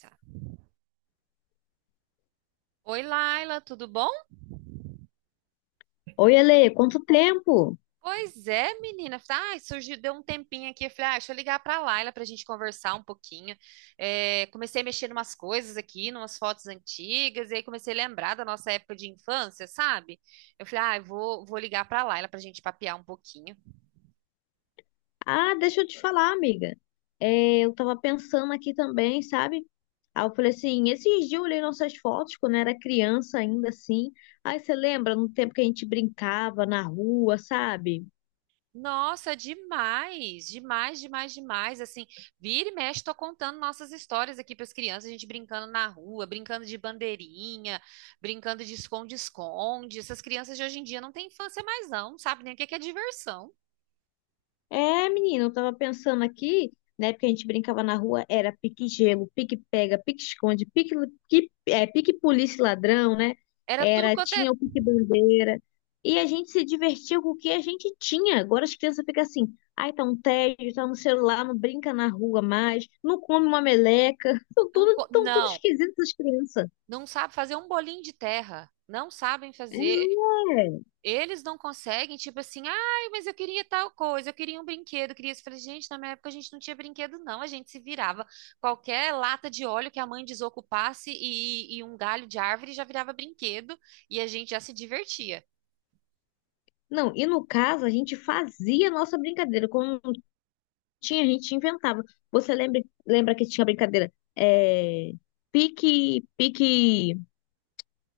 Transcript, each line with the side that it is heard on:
right: Tá. Oi, Laila, tudo bom?
left: Oi, Ale, quanto tempo?
right: Pois é, menina. Ai, surgiu, deu um tempinho aqui. Eu falei, ah, deixa eu ligar pra Laila pra gente conversar um pouquinho. É, comecei a mexer em umas coisas aqui, numas fotos antigas, e aí comecei a lembrar da nossa época de infância, sabe? Eu falei, ah, eu vou ligar pra Laila pra gente papear um pouquinho.
left: Ah, deixa eu te falar, amiga. É, eu tava pensando aqui também, sabe? Aí eu falei assim, esses dias eu olhei nossas fotos quando era criança ainda assim. Aí você lembra no tempo que a gente brincava na rua, sabe?
right: Nossa, demais, demais, demais, demais. Assim, vira e mexe, tô contando nossas histórias aqui para as crianças, a gente brincando na rua, brincando de bandeirinha, brincando de esconde-esconde. Essas crianças de hoje em dia não têm infância mais, não, não sabe nem o que que é diversão.
left: É, menino, eu tava pensando aqui, né? Porque a gente brincava na rua, era pique-gelo, pique-pega, pique-esconde, pique-polícia e ladrão, né?
right: Era tudo
left: Era,
right: quanto é.
left: tinha o pique-bandeira. E a gente se divertia com o que a gente tinha. Agora as crianças ficam assim, ai, tá um tédio, tá no celular, não brinca na rua mais, não come uma meleca. Estão tudo, tão tudo
right: Não,
left: esquisitas as crianças.
right: não sabe fazer um bolinho de terra. Não sabem
left: É.
right: fazer. Eles não conseguem, tipo assim, ai, mas eu queria tal coisa, eu queria um brinquedo, eu queria isso. Eu falei, gente, na minha época a gente não tinha brinquedo, não, a gente se virava. Qualquer lata de óleo que a mãe desocupasse e um galho de árvore já virava brinquedo e a gente já se divertia.
left: Não, e no caso, a gente fazia a nossa brincadeira. Quando Tinha, a gente inventava. Você lembra que tinha brincadeira? É, pique.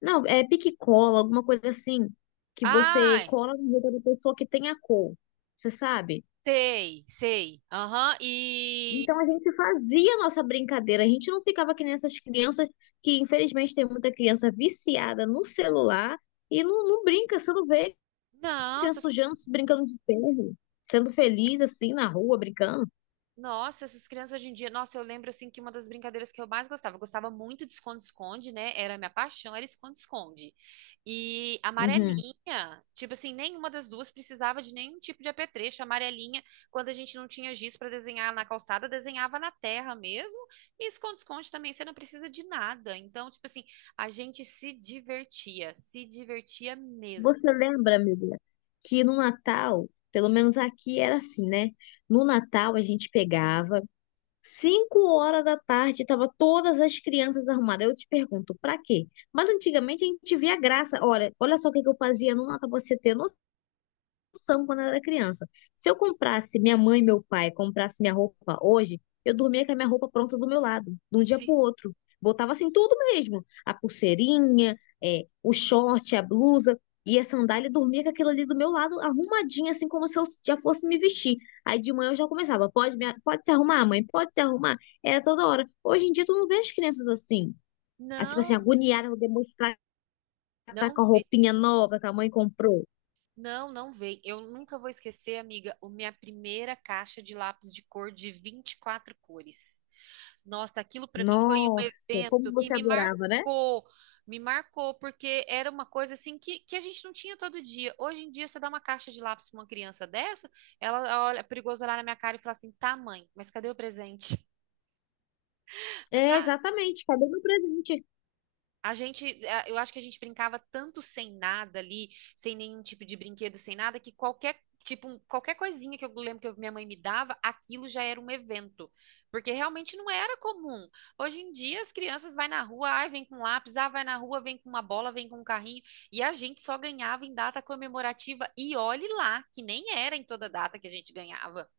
left: Não, é pique e cola, alguma coisa assim. Que você
right: Ai,
left: cola no roupa da pessoa que tem a cor. Você sabe?
right: sei, sei, aham, e.
left: Então a gente fazia a nossa brincadeira. A gente não ficava que nem essas crianças, que infelizmente tem muita criança viciada no celular e não brinca. Você não vê
right: Não.
left: criança
right: essas
left: sujando, brincando de terra, sendo feliz assim na rua, brincando.
right: Nossa, essas crianças hoje em dia, nossa, eu lembro assim que uma das brincadeiras que eu mais gostava, eu gostava muito de esconde-esconde, né? Era a minha paixão, era esconde-esconde. E
left: Uhum.
right: amarelinha, tipo assim, nenhuma das duas precisava de nenhum tipo de apetrecho. Amarelinha, quando a gente não tinha giz para desenhar na calçada, desenhava na terra mesmo. E esconde-esconde também, você não precisa de nada. Então, tipo assim, a gente se divertia, se divertia mesmo.
left: Você lembra, amiga, que no Natal, pelo menos aqui era assim, né? No Natal a gente pegava, 5 horas da tarde, tava todas as crianças arrumadas. Eu te pergunto, pra quê? Mas antigamente a gente via graça. Olha, olha só o que que eu fazia no Natal, pra você ter noção quando eu era criança. Se eu comprasse, minha mãe e meu pai comprasse minha roupa hoje, eu dormia com a minha roupa pronta do meu lado, de um dia pro
right: Se...
left: outro. Botava assim tudo mesmo, a pulseirinha, é, o short, a blusa e a sandália, e dormia com aquilo ali do meu lado, arrumadinha, assim como se eu já fosse me vestir. Aí de manhã eu já começava, pode se arrumar, mãe, pode se arrumar. Era toda hora. Hoje em dia tu não vê as crianças assim, ah, tipo assim,
right: Não,
left: agoniadas, vou demonstrar que tá
right: não.
left: com a roupinha nova que a mãe comprou.
right: Não, não veio. Eu nunca vou esquecer, amiga, a minha primeira caixa de lápis de cor de 24 cores. Nossa, aquilo para mim foi um
left: Nossa,
right: evento
left: como
right: que
left: você
right: me
left: adorava, né?
right: marcou. Me marcou, porque era uma coisa assim que a gente não tinha todo dia. Hoje em dia, você dá uma caixa de lápis para uma criança dessa, ela olha, é perigoso olhar na minha cara e falar assim: tá, mãe, mas cadê o presente?
left: É,
right: Sabe?
left: exatamente, cadê meu presente?
right: A gente, eu acho que a gente brincava tanto sem nada ali, sem nenhum tipo de brinquedo, sem nada, que qualquer tipo, qualquer coisinha que eu lembro que minha mãe me dava, aquilo já era um evento, porque realmente não era comum. Hoje em dia as crianças vai na rua, ai, vem com lápis, ah, vai na rua, vem com uma bola, vem com um carrinho, e a gente só ganhava em data comemorativa e olhe lá, que nem era em toda data que a gente ganhava.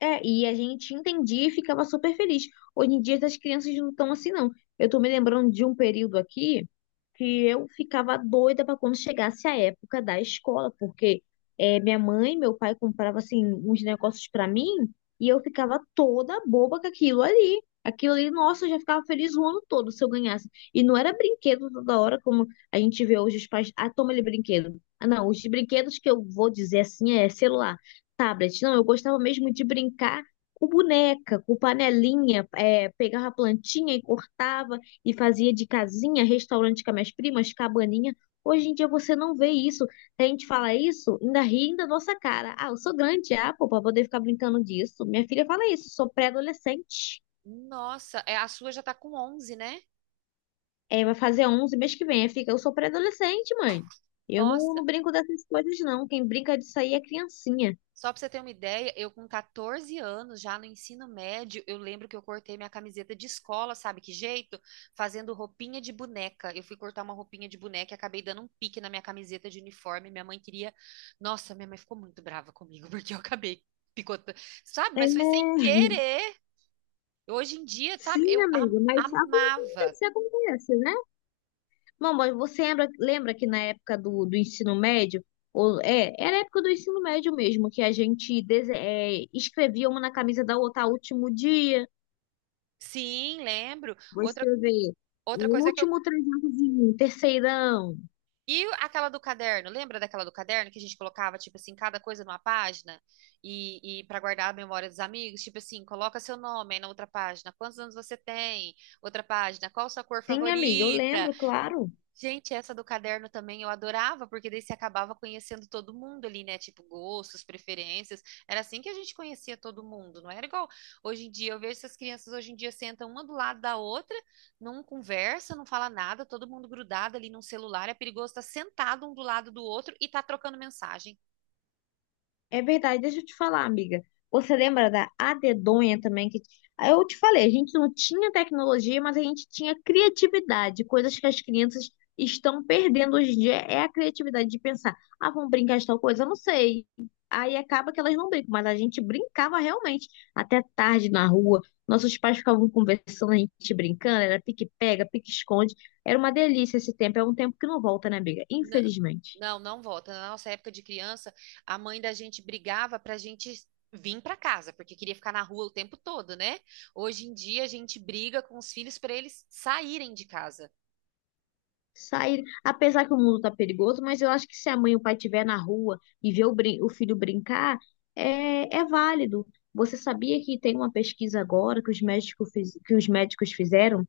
left: É, e a gente entendia e ficava super feliz. Hoje em dia as crianças não estão assim, não. Eu tô me lembrando de um período aqui que eu ficava doida para quando chegasse a época da escola, porque é, minha mãe e meu pai compravam assim uns negócios para mim e eu ficava toda boba com aquilo ali. Aquilo ali, nossa, eu já ficava feliz o ano todo se eu ganhasse. E não era brinquedo toda hora, como a gente vê hoje os pais. Ah, toma ele brinquedo. Ah, não, os brinquedos que eu vou dizer assim é celular, tablet. Não, eu gostava mesmo de brincar com boneca, com panelinha, é, pegava a plantinha e cortava e fazia de casinha, restaurante com as minhas primas, cabaninha. Hoje em dia você não vê isso. A gente fala isso, ainda ri da nossa cara. Ah, eu sou grande, ah, pô, pra poder ficar brincando disso. Minha filha fala isso, sou pré-adolescente.
right: Nossa, é, a sua já tá com 11, né?
left: É, vai fazer 11 mês que vem. Aí fica, eu sou pré-adolescente, mãe. Eu não,
right: Nossa,
left: não brinco dessas coisas, não. Quem brinca disso aí é criancinha.
right: só pra você ter uma ideia, eu com 14 anos, já no ensino médio, eu lembro que eu cortei minha camiseta de escola, sabe que jeito? Fazendo roupinha de boneca. Eu fui cortar uma roupinha de boneca e acabei dando um pique na minha camiseta de uniforme. Minha mãe queria. Nossa, minha mãe ficou muito brava comigo, porque eu acabei picotando. Sabe?
left: É,
right: Mas foi sem querer. Hoje em dia, sabe?
left: sim,
right: Eu
left: amigo, mas
right: amava.
left: acontece, acontece, né? Mamãe, você lembra que na época do ensino médio, ou, é, era a época do ensino médio mesmo, que a gente escrevia uma na camisa da outra, "Ah, último dia,
right: Sim, lembro.
left: vou
right: Outra,
left: escrever,
right: outra coisa que eu
left: último trezentozinho, terceirão."
right: E aquela do caderno, lembra daquela do caderno que a gente colocava, tipo assim, cada coisa numa página e para guardar a memória dos amigos, tipo assim, coloca seu nome aí na outra página, quantos anos você tem? Outra página, qual sua cor
left: Sim, amiga, eu
right: favorita?
left: lembro, claro.
right: Gente, essa do caderno também eu adorava, porque daí você acabava conhecendo todo mundo ali, né? Tipo, gostos, preferências. Era assim que a gente conhecia todo mundo, não era igual hoje em dia. Eu vejo essas crianças hoje em dia sentam uma do lado da outra, não conversa, não fala nada, todo mundo grudado ali num celular, é perigoso estar sentado um do lado do outro e tá trocando mensagem.
left: É verdade, deixa eu te falar, amiga. Você lembra da adedonha também, que, ah, eu te falei, a gente não tinha tecnologia, mas a gente tinha criatividade. Coisas que as crianças estão perdendo hoje em dia é a criatividade de pensar, ah, vamos brincar de tal coisa. Eu não sei. Aí acaba que elas não brincam, mas a gente brincava realmente até tarde na rua. Nossos pais ficavam conversando, a gente brincando, era pique-pega, pique-esconde. Era uma delícia esse tempo, é um tempo que não volta, né, amiga?
right: N-
left: Infelizmente.
right: Não, não volta. Na nossa época de criança, a mãe da gente brigava pra gente vir pra casa, porque queria ficar na rua o tempo todo, né? Hoje em dia a gente briga com os filhos pra eles saírem de casa.
left: Sair, apesar que o mundo tá perigoso, mas eu acho que se a mãe e o pai estiver na rua e ver o filho brincar, é válido. Você sabia que tem uma pesquisa agora que os médicos, que os médicos fizeram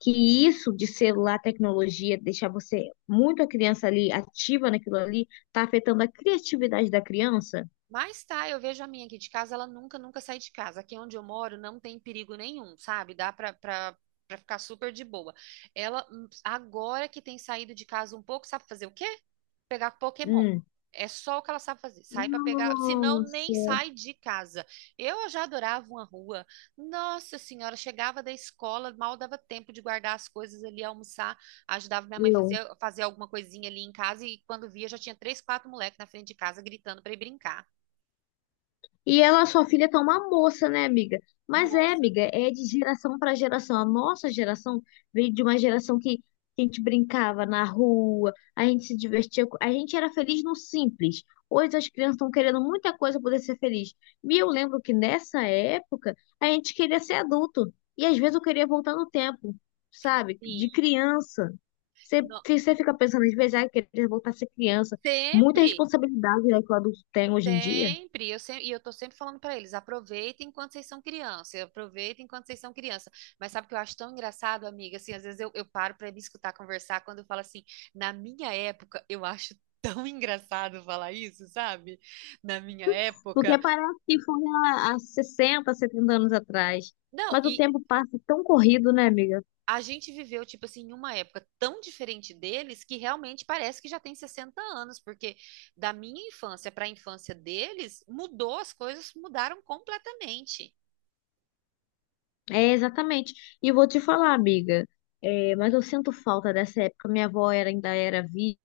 left: que isso de celular, tecnologia, deixar você muito a criança ali ativa naquilo ali, tá afetando a criatividade da criança?
right: Mas tá, eu vejo a minha aqui de casa, ela nunca, nunca sai de casa. Aqui onde eu moro não tem perigo nenhum, sabe? Dá pra ficar super de boa. Ela, agora que tem saído de casa um pouco, sabe fazer o quê? Pegar Pokémon.
left: Hum.
right: É só o que ela sabe fazer. Sai pra pegar, senão nem
left: Nossa.
right: sai de casa. Eu já adorava uma rua. Nossa senhora, chegava da escola, mal dava tempo de guardar as coisas ali, almoçar, ajudava minha mãe a
left: Eu
right: fazer alguma coisinha ali em casa e quando via já tinha três, quatro moleques na frente de casa gritando pra ir brincar.
left: E ela, sua filha, tá uma moça, né, amiga? Mas é,
right: Moça,
left: amiga, é de geração para geração. A nossa geração veio de uma geração que a gente brincava na rua, a gente se divertia, a gente era feliz no simples. Hoje as crianças estão querendo muita coisa para poder ser feliz. E eu lembro que nessa época a gente queria ser adulto. E às vezes eu queria voltar no tempo, sabe?
right: sim.
left: De criança.
right: No-
left: Você fica pensando, às vezes, ah, eu queria voltar a ser criança. Muita
right: Sempre,
left: responsabilidade, né, que o adulto tem hoje em dia.
right: sempre. E eu tô sempre falando pra eles, aproveitem enquanto vocês são criança, aproveitem enquanto vocês são criança. Mas sabe o que eu acho tão engraçado, amiga? Assim, às vezes eu paro pra me escutar conversar quando eu falo assim, na minha época, eu acho tão engraçado falar isso, sabe? Na minha época.
left: Porque parece que foi há 60, 70 anos atrás.
right: Não,
left: Mas o
right: e
left: tempo passa tão corrido, né, amiga?
right: a gente viveu, tipo assim, em uma época tão diferente deles que realmente parece que já tem 60 anos, porque da minha infância para a infância deles, mudou, as coisas mudaram completamente.
left: É, exatamente. E vou te falar, amiga, é, mas eu sinto falta dessa época. Minha avó ainda era viva.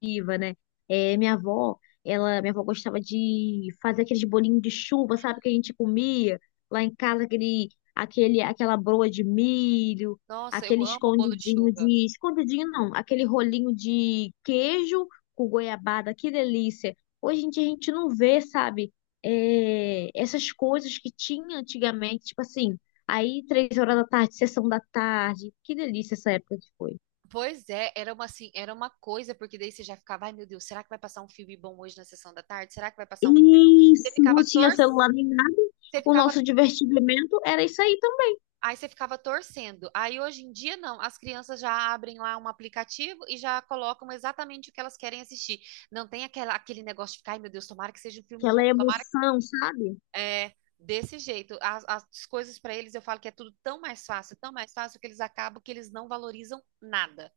left: Criativa, né? É, minha avó gostava de fazer aqueles bolinhos de chuva, sabe, que a gente comia lá em casa, aquele, aquela broa de milho,
right: Nossa, eu
left: aquele
right: amo o bolo de
left: escondidinho
right: chuva.
left: de, escondidinho não, aquele rolinho de queijo com goiabada, que delícia. Hoje em dia a gente não vê, sabe, é, essas coisas que tinha antigamente, tipo assim, aí, 3 horas da tarde, sessão da tarde. Que delícia essa época que foi.
right: Pois é, era uma coisa, porque daí você já ficava, ai meu Deus, será que vai passar um filme bom hoje na sessão da tarde? Será que vai passar um filme bom? Você
left: Isso, não
right: ficava
left: tinha
right: torcendo,
left: celular nem nada.
right: você
left: O
right: ficava
left: nosso divertimento era isso aí também,
right: aí você ficava torcendo. Aí hoje em dia, não. As crianças já abrem lá um aplicativo e já colocam exatamente o que elas querem assistir. Não tem aquele negócio de ficar, ai meu Deus, tomara que seja um filme bom.
left: aquela
right: Tomara que.
left: emoção, sabe?
right: É, desse jeito. As coisas para eles, eu falo que é tudo tão mais fácil, que eles acabam que eles não valorizam nada.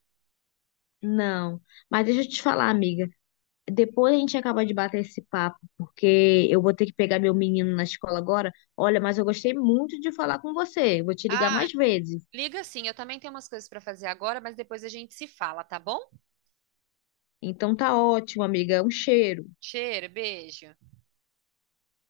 left: Não, mas deixa eu te falar, amiga. Depois a gente acaba de bater esse papo, porque eu vou ter que pegar meu menino na escola agora. Olha, mas eu gostei muito de falar com você. Vou te ligar
right: Ah,
left: mais vezes.
right: liga sim, eu também tenho umas coisas para fazer agora, mas depois a gente se fala, tá bom?
left: Então tá ótimo, amiga. Um cheiro.
right: Cheiro, beijo.